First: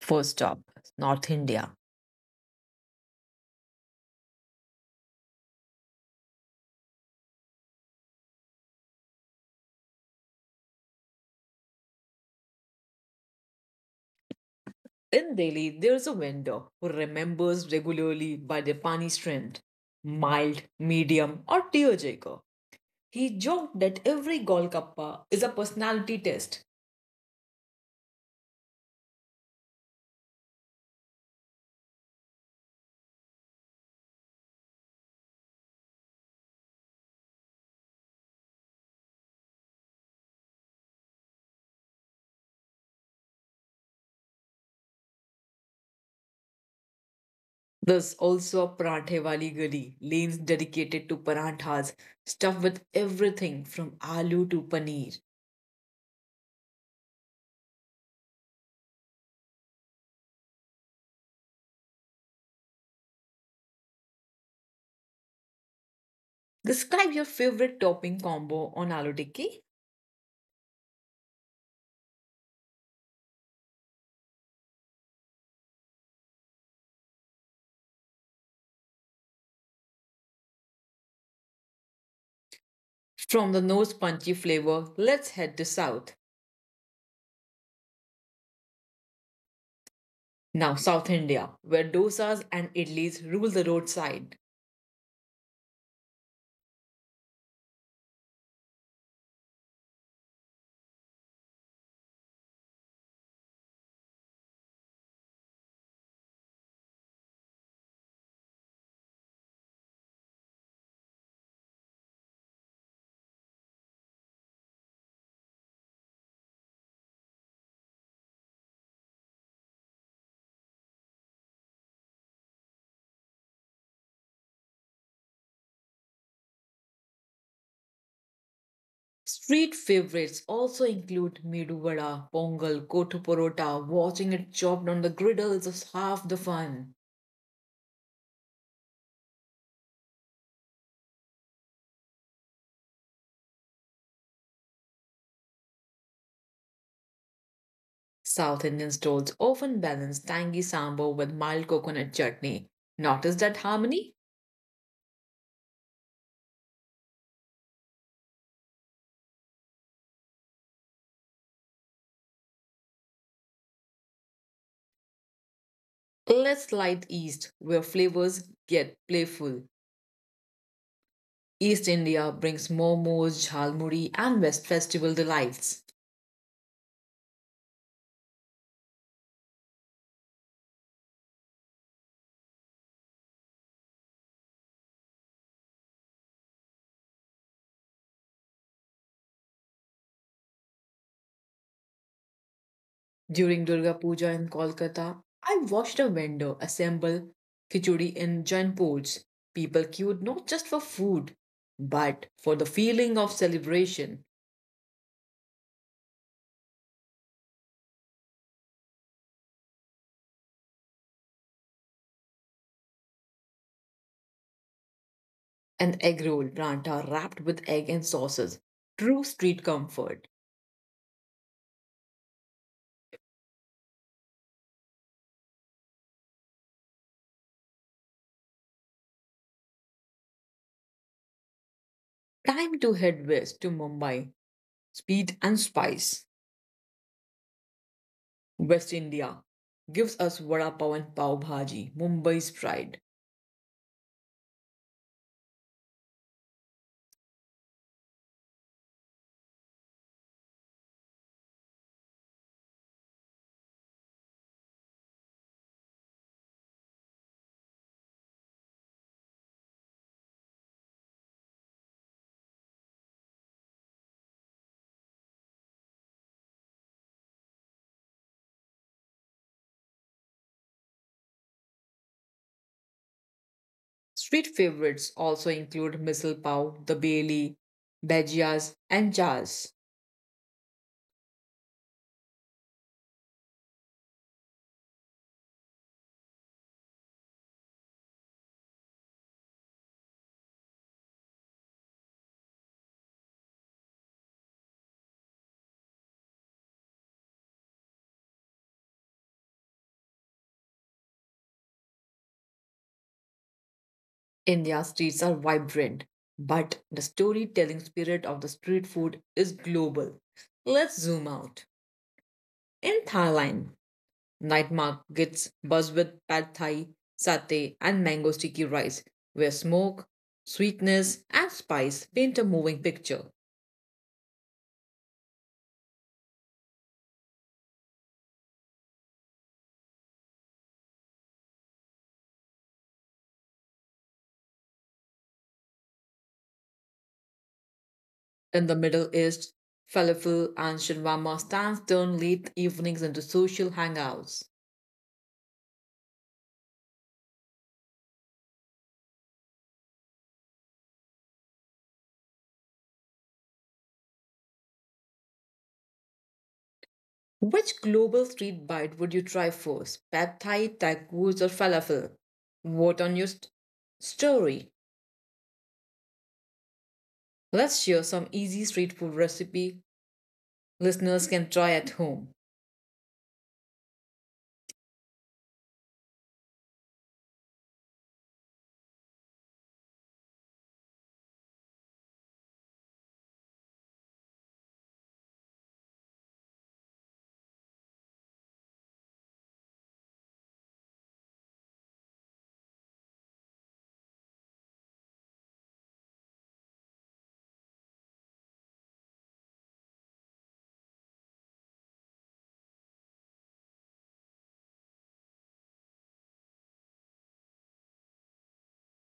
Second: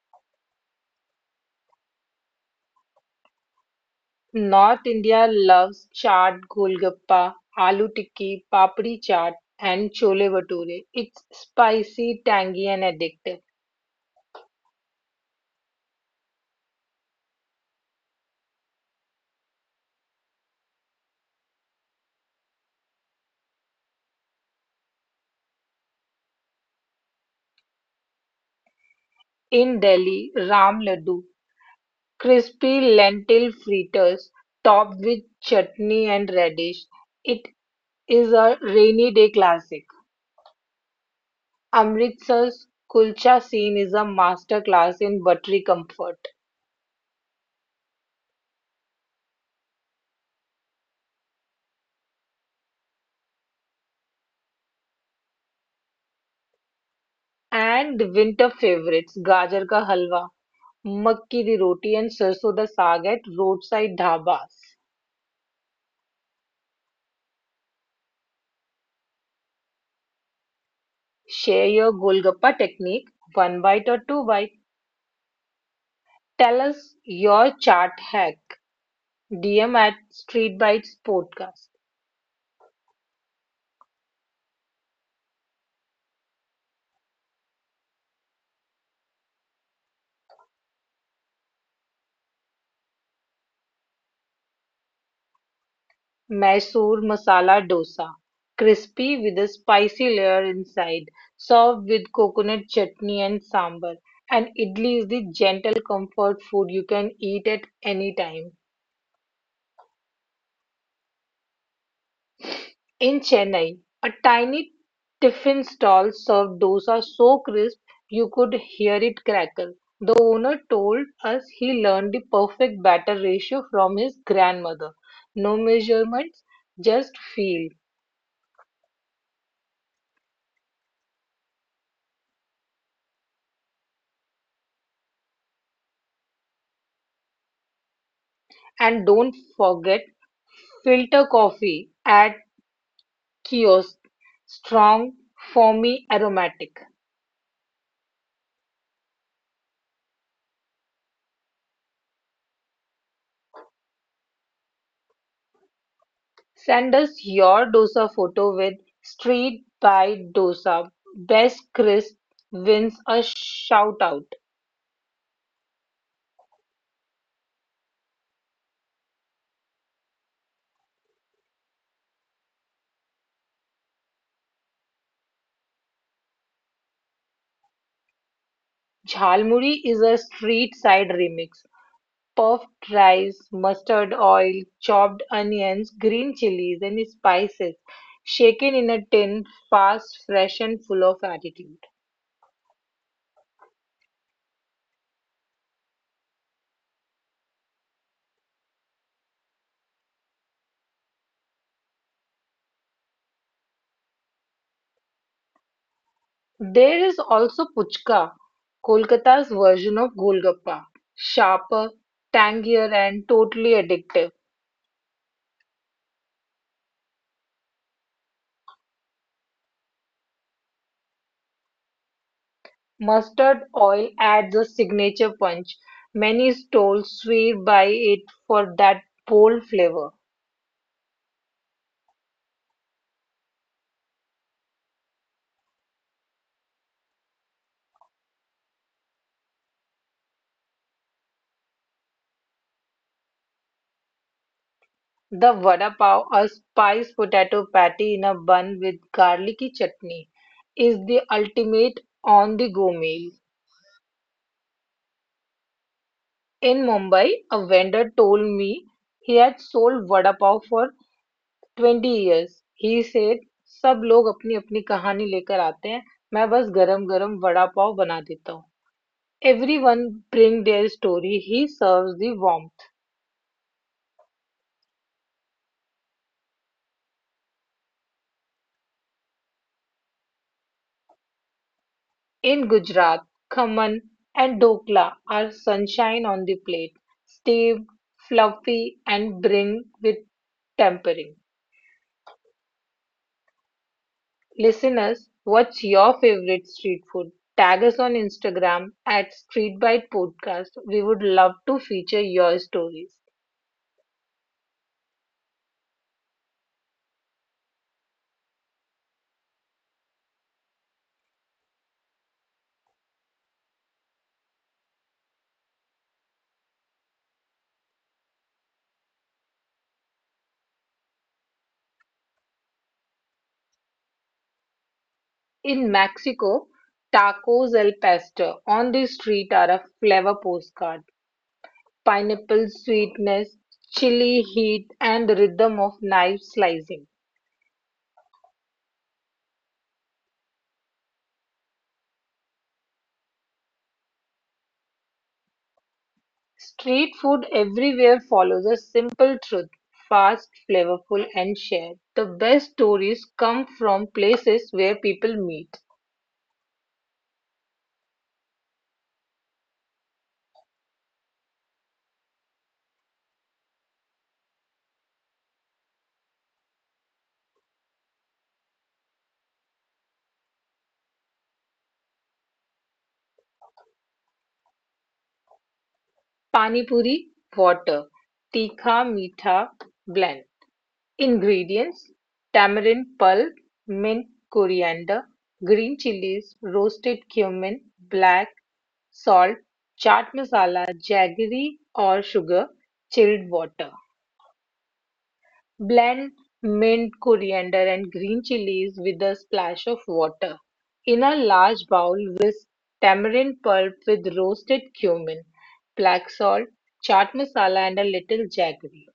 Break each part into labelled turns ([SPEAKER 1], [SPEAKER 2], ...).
[SPEAKER 1] First stop, North India.
[SPEAKER 2] North India loves chaat, golgappa, aloo tikki, papdi chaat, and chole bhature. It's spicy, tangy, and addictive.
[SPEAKER 1] In Delhi, there's a vendor who remembers regularly by their pani strength, mild, medium, or tearjerker. He joked that every Golgappa is a personality test.
[SPEAKER 2] In Delhi, Ram Laddu, crispy lentil fritters topped with chutney and radish. It is a rainy day classic. Amritsar's kulcha scene is a masterclass in buttery comfort.
[SPEAKER 1] There's also a Parathe Wali Gali, lanes dedicated to paranthas, stuffed with everything from aloo to paneer.
[SPEAKER 2] And the winter favorites, gajar ka halwa, makki di roti and sarson da saag at roadside dhabas.
[SPEAKER 1] Describe your favorite topping combo on aloo tikki.
[SPEAKER 2] Share your golgappa technique, one bite or two bite. Tell us your chart hack. DM at Street Bites Podcast.
[SPEAKER 1] From the nose punchy flavor, let's head to south. Now, South India, where dosas and idlis rule the roadside.
[SPEAKER 2] Mysore masala dosa, crispy with a spicy layer inside, served with coconut chutney and sambar. And idli is the gentle comfort food you can eat at any time. In Chennai, a tiny tiffin stall served dosa so crisp you could hear it crackle. The owner told us he learned the perfect batter ratio from his grandmother. No measurements, just feel.
[SPEAKER 1] Street favorites also include medu vada, pongal, kothu porota. Watching it chopped on the griddle is half the fun.
[SPEAKER 2] And don't forget filter coffee at kiosk. Strong, foamy, aromatic.
[SPEAKER 1] South Indian stalls often balance tangy sambar with mild coconut chutney. Notice that harmony?
[SPEAKER 2] Send us your dosa photo with street by dosa. Best crisp wins a shout out.
[SPEAKER 1] Let's slide east, where flavors get playful. East India brings momos, jhalmuri, and West Festival delights.
[SPEAKER 2] Jhalmuri is a street side remix. Puffed rice, mustard oil, chopped onions, green chilies, and spices. Shaken in a tin, fast, fresh, and full of attitude.
[SPEAKER 1] During Durga Puja in Kolkata, I watched a vendor assemble khichdi in giant pots. People queued not just for food, but for the feeling of celebration.
[SPEAKER 2] There is also puchka, Kolkata's version of golgappa, sharper, tangier, and totally addictive.
[SPEAKER 1] An egg roll pranta wrapped with egg and sauces. True street comfort.
[SPEAKER 2] Mustard oil adds a signature punch. Many stalls swear by it for that bold flavor.
[SPEAKER 1] Time to head west to Mumbai. Speed and spice. West India gives us vada pav and pav bhaji, Mumbai's pride.
[SPEAKER 2] The vada pav, a spiced potato patty in a bun with garlicky chutney, is the ultimate on-the-go meal. In Mumbai, a vendor told me he had sold vada pav for twenty years. He said, सब लोग अपनी अपनी कहानी लेकर आते हैं, मैं बस गरम गरम वड़ा पाव बना देता हूँ. Everyone bring their story, he serves the warmth.
[SPEAKER 1] Street favorites also include misal pav, the beli, bhajias, and chaas.
[SPEAKER 2] In Gujarat, khaman and dhokla are sunshine on the plate. Steamed, fluffy, and bring with tempering. Listeners, what's your favorite street food? Tag us on Instagram at Street Bite Podcast. We would love to feature your stories.
[SPEAKER 1] India's streets are vibrant, but the storytelling spirit of the street food is global. Let's zoom out. In Thailand, night markets buzz with pad thai, satay, and mango sticky rice, where smoke, sweetness, and spice paint a moving picture.
[SPEAKER 2] In Mexico, tacos al pastor on the street are a flavor postcard. Pineapple sweetness, chili heat, and the rhythm of knife slicing.
[SPEAKER 1] In the Middle East, falafel and shawarma stands turn late evenings into social hangouts.
[SPEAKER 2] Street food everywhere follows a simple truth: fast, flavorful, and shared. The best stories come from places where people meet.
[SPEAKER 1] Which global street bite would you try first? Pad Thai, tacos, or falafel? Vote on your story. Let's share some easy street food recipe listeners can try at home.
[SPEAKER 2] Pani puri, water, tikha meetha blend. Ingredients: tamarind pulp, mint, coriander, green chilies, roasted cumin, black salt, chaat masala, jaggery or sugar, chilled water. Blend mint, coriander and green chilies with a splash of water. In a large bowl, whisk tamarind pulp with roasted cumin, black salt, chaat masala and a little jaggery.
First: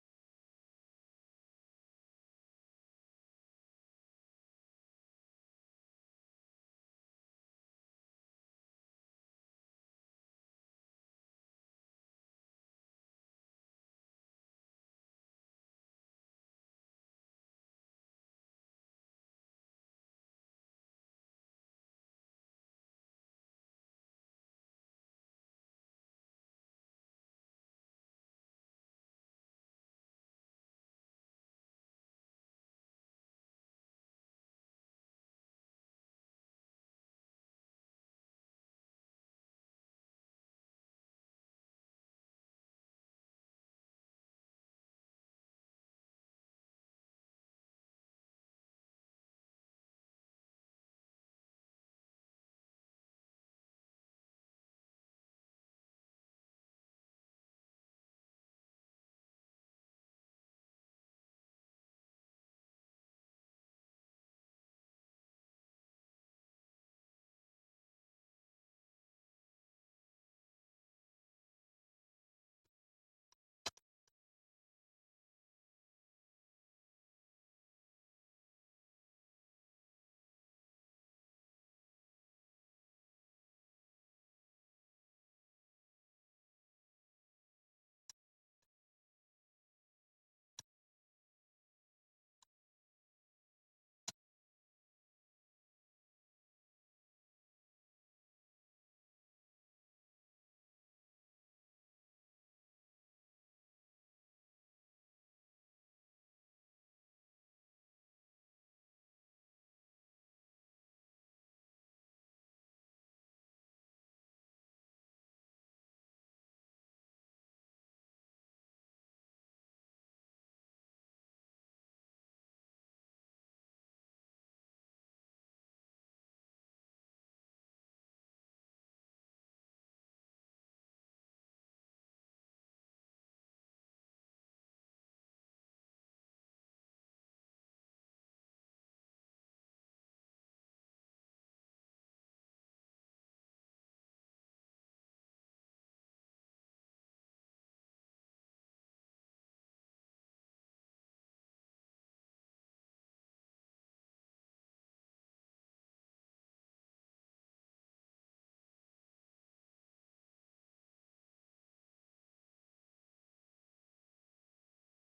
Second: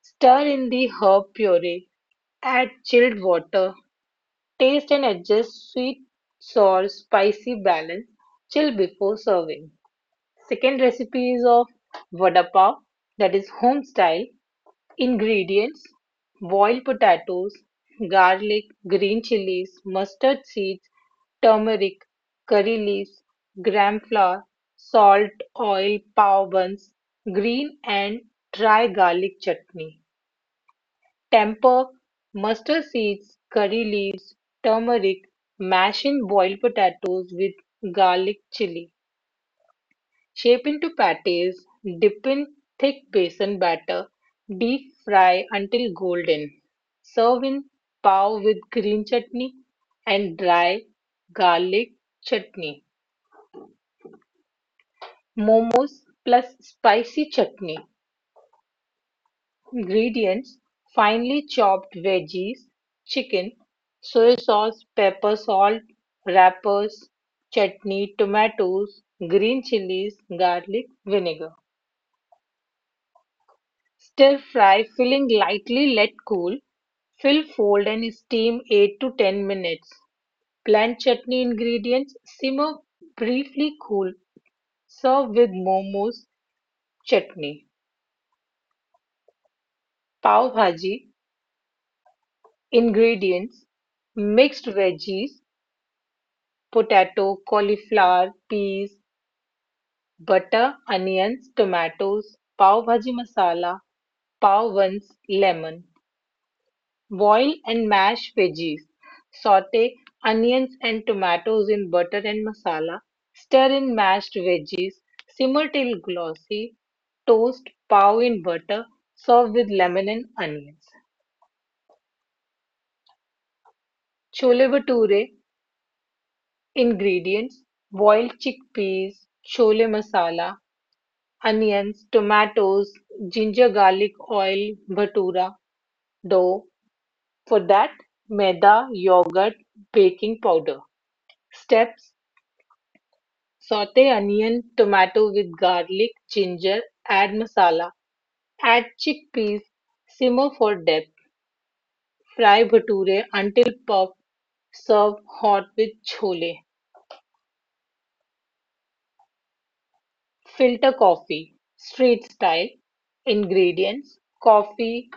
[SPEAKER 2] Stir in the herb puree. Add chilled water, taste and adjust sweet, sour, spicy balance. Chill before serving. Second recipe is of vada pav that is home style. Ingredients: boiled potatoes, garlic, green chilies, mustard seeds, turmeric, curry leaves, gram flour, salt, oil, pav buns, green and dry garlic chutney. Temper mustard seeds, curry leaves, turmeric, mash in boiled potatoes with garlic chili. Shape into patties, dip in thick besan batter, deep fry until golden. Serve in pav with green chutney and dry garlic chutney. Momos plus spicy chutney. Ingredients: finely chopped veggies, chicken, soy sauce, pepper, salt, wrappers, chutney, tomatoes, green chilies, garlic, vinegar. Stir fry filling lightly, let cool. Fill, fold, and steam 8 to 10 minutes. Blend chutney ingredients, simmer briefly, cool. Serve with momos, chutney. Pav bhaji ingredients: mixed veggies, potato, cauliflower, peas, butter, onions, tomatoes, pav bhaji masala, pav buns, lemon. Boil and mash veggies. Saute onions and tomatoes in butter and masala. Stir in mashed veggies. Simmer till glossy. Toast pav in butter. Serve with lemon and onions. Chole bhature ingredients: boiled chickpeas, chole masala, onions, tomatoes, ginger garlic oil, bhatura dough. For that, maida, yogurt, baking powder. Steps: saute onion, tomato with garlic, ginger, add masala, add chickpeas, simmer for depth, fry bhature until puff, serve hot with chole. Filter coffee, street style. Ingredients: coffee,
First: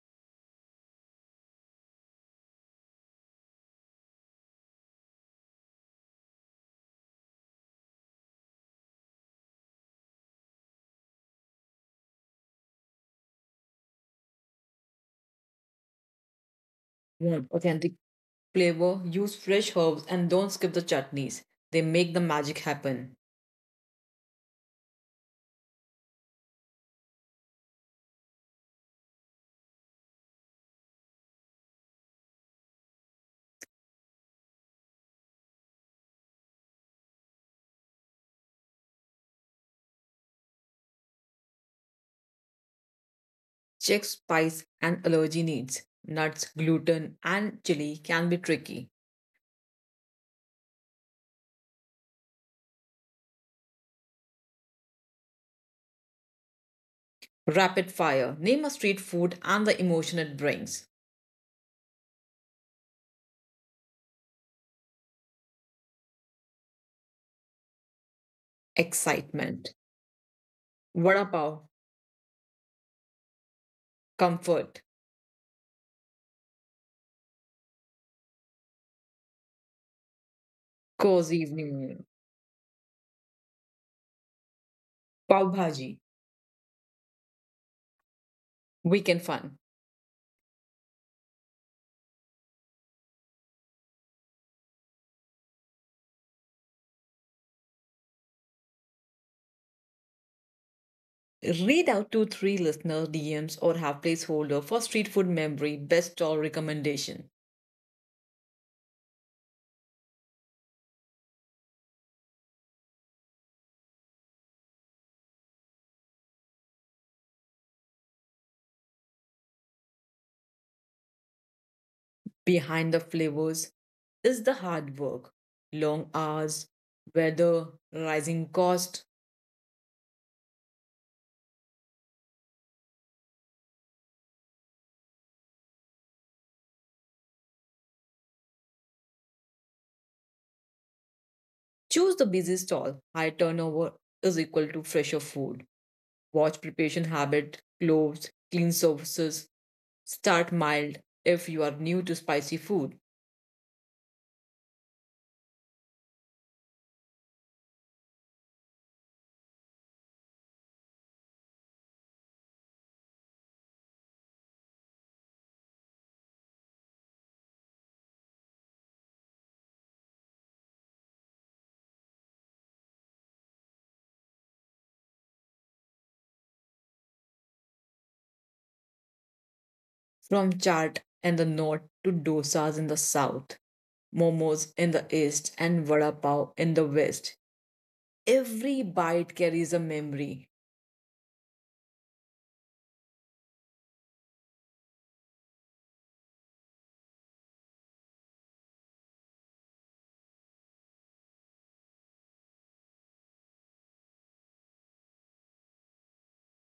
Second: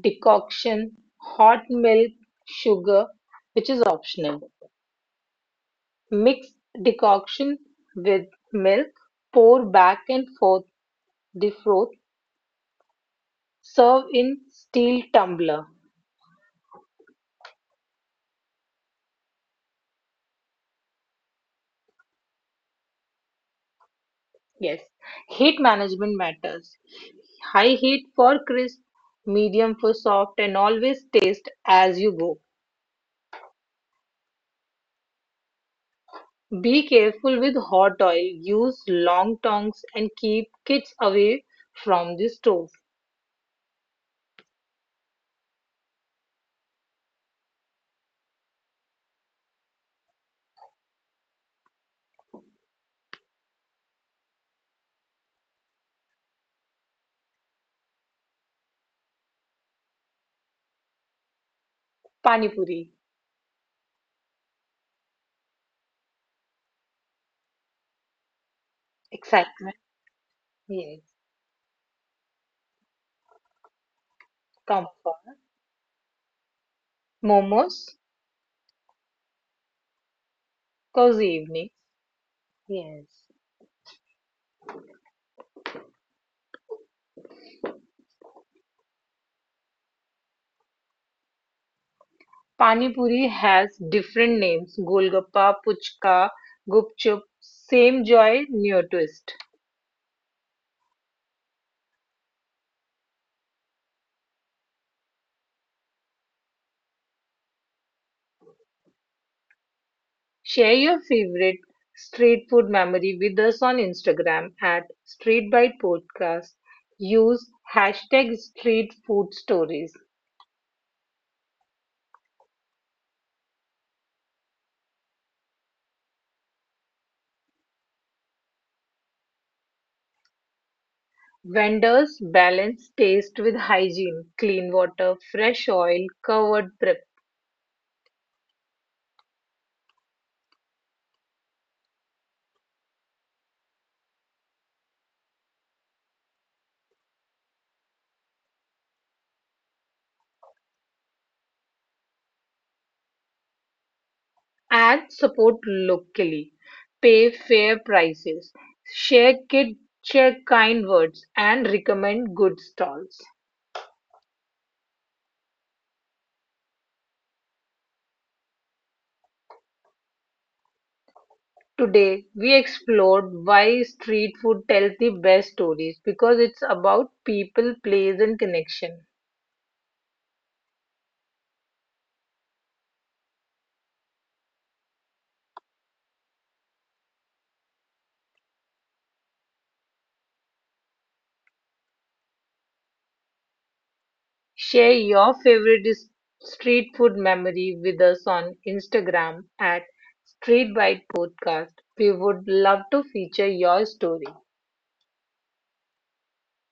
[SPEAKER 2] decoction, hot milk, sugar, which is optional. Mix decoction with milk, pour back and forth, defrost, serve in steel tumbler.
[SPEAKER 1] Want authentic flavor? Use fresh herbs and don't skip the chutneys. They make the magic happen.
[SPEAKER 2] Yes. Heat management matters. High heat for crisp, medium for soft, and always taste as you go. Be careful with hot oil, use long tongs and keep kids away from the stove.
[SPEAKER 1] Check spice and allergy needs. Nuts, gluten, and chili can be tricky. Rapid fire. Name a street food and the emotion it brings.
[SPEAKER 2] Pani puri,
[SPEAKER 1] Excitement.
[SPEAKER 2] excitement, yes.
[SPEAKER 1] Vada pav. Comfort.
[SPEAKER 2] Comfort. Momos, cozy
[SPEAKER 1] Cozy
[SPEAKER 2] evening,
[SPEAKER 1] evening,
[SPEAKER 2] yes.
[SPEAKER 1] pav bhaji, weekend fun.
[SPEAKER 2] Pani puri has different names. Golgappa, puchka, gupchup, same joy, new twist.
[SPEAKER 1] Read out to three listener DMs or have placeholder for street food memory best stall recommendation.
[SPEAKER 2] Share your favorite street food memory with us on Instagram at Street Bite Podcast. Use hashtag street food stories.
[SPEAKER 1] Behind the flavors is the hard work, long hours, weather, rising cost.
[SPEAKER 2] Vendors balance taste with hygiene, clean water, fresh oil, covered prep,
[SPEAKER 1] Choose the busy stall. High turnover is equal to fresher food. Watch preparation habit, clothes, clean services. Start mild if you are new to spicy food.
[SPEAKER 2] and support locally. Pay fair prices, share kid, share kind words, and recommend good stalls. Today, we explored why street food tells the best stories because it's about people, place, and connection.
[SPEAKER 1] From chaat in the north to dosas in the south, momos in the east, and vada pav in the west, every bite carries a memory.
[SPEAKER 2] Share your favorite street food memory with us on Instagram at Street Bite Podcast. We would love to feature your story.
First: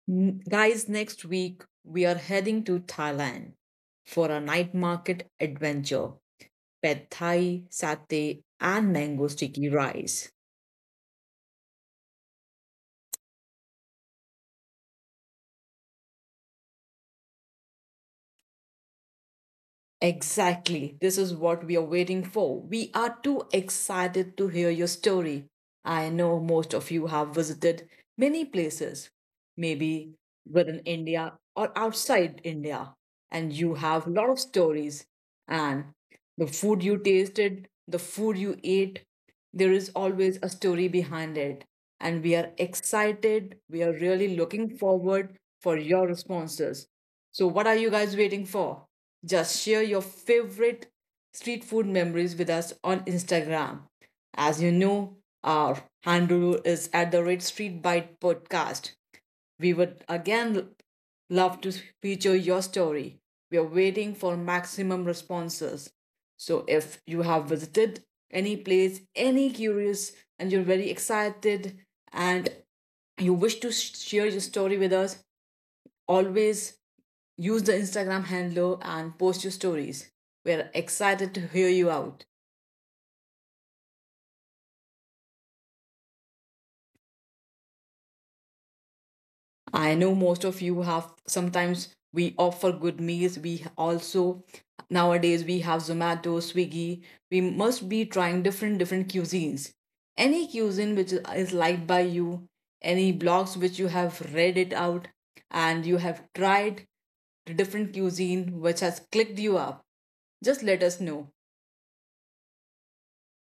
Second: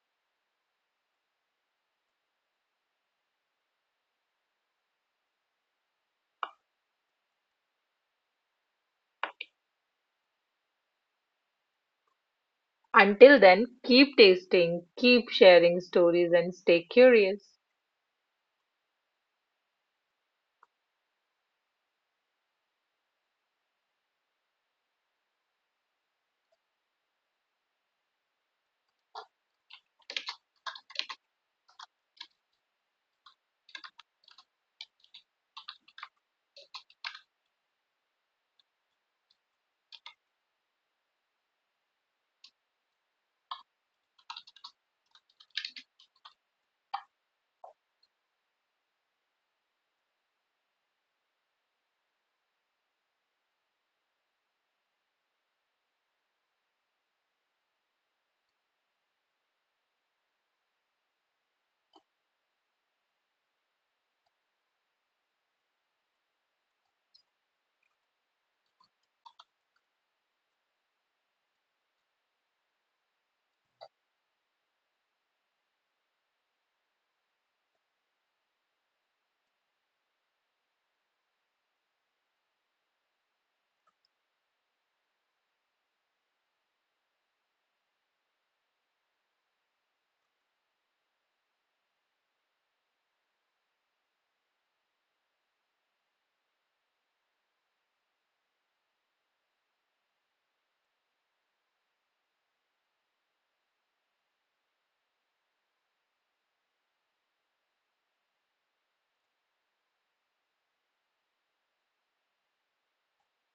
[SPEAKER 1] Guys, next week we are heading to Thailand for a night market adventure. Pad Thai, satay, and mango sticky rice.
[SPEAKER 2] Until then, keep tasting, keep sharing stories, and stay curious.
[SPEAKER 1] Exactly. This is what we are waiting for. We are too excited to hear your story. I know most of you have visited many places, maybe within India or outside India. And you have a lot of stories. And the food you tasted, the food you ate, there is always a story behind it. And we are excited. We are really looking forward for your responses. So, what are you guys waiting for? Just share your favorite street food memories with us on Instagram. As you know, our handle is at the Red Street Bite podcast. We would again love to feature your story. We are waiting for maximum responses. So if you have visited any place, any curious, and you're very excited and you wish to share your story with us, always use the Instagram handle and post your stories. We're excited to hear you out. I know most of you have sometimes we offer good meals. We also nowadays we have Zomato, Swiggy. We must be trying different cuisines. Any cuisine which is liked by you, any blogs which you have read it out and you have tried the different cuisine which has clicked you up, just let us know.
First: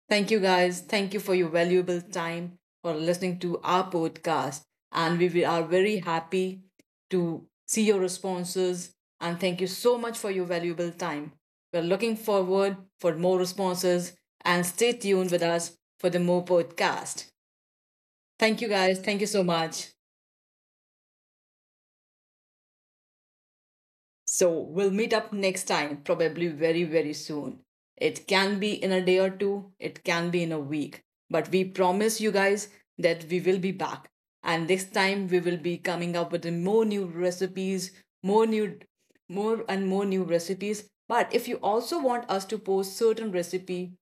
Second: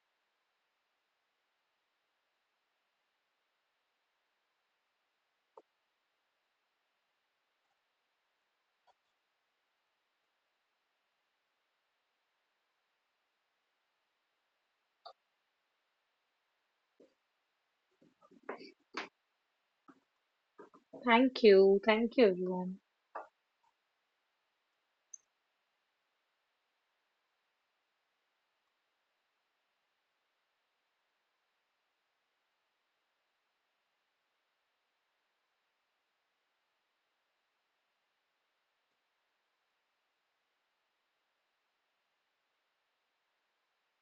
[SPEAKER 1] Thank you, guys. Thank you for your valuable time for listening to our podcast. And are very happy to see your responses. And thank you so much for your valuable time. We're looking forward for more responses and stay tuned with us for the more podcast. Thank you, guys. Thank you so much.
[SPEAKER 2] Thank you. Thank you, everyone.
[SPEAKER 1] So we'll meet up next time, probably very, very soon. It can be in a day or two, it can be in a week. But we promise you guys that we will be back. And this time we will be coming up with more new recipes, more new more and more new recipes. But if you also want us to post certain recipe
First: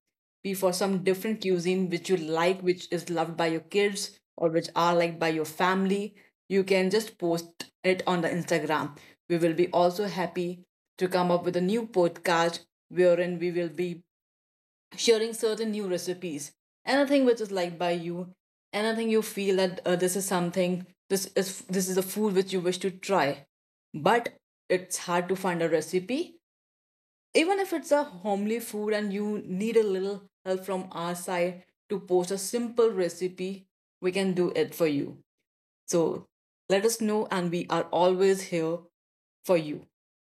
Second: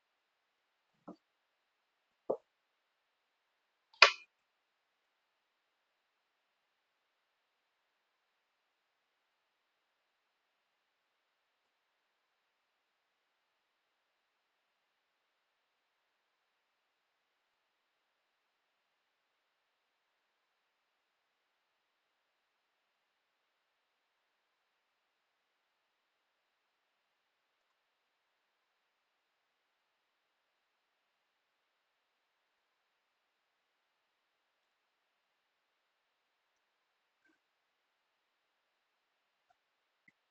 [SPEAKER 1] be for some different cuisine which you like, which is loved by your kids or which are liked by your family, you can just post it on the Instagram. We will be also happy to come up with a new podcast wherein we will be sharing certain new recipes. Anything which is liked by you, anything you feel that this is something, this is a food which you wish to try, but it's hard to find a recipe even if it's a homely food and you need a little help from our side to post a simple recipe, we can do it for you. So let us know, and we are always here for you.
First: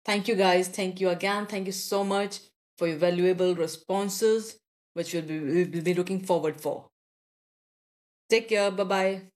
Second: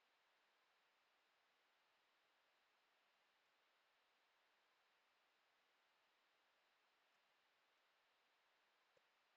[SPEAKER 1] Thank you guys. Thank you again. Thank you so much for your valuable responses, which we'll be looking forward for. Take care. Bye bye.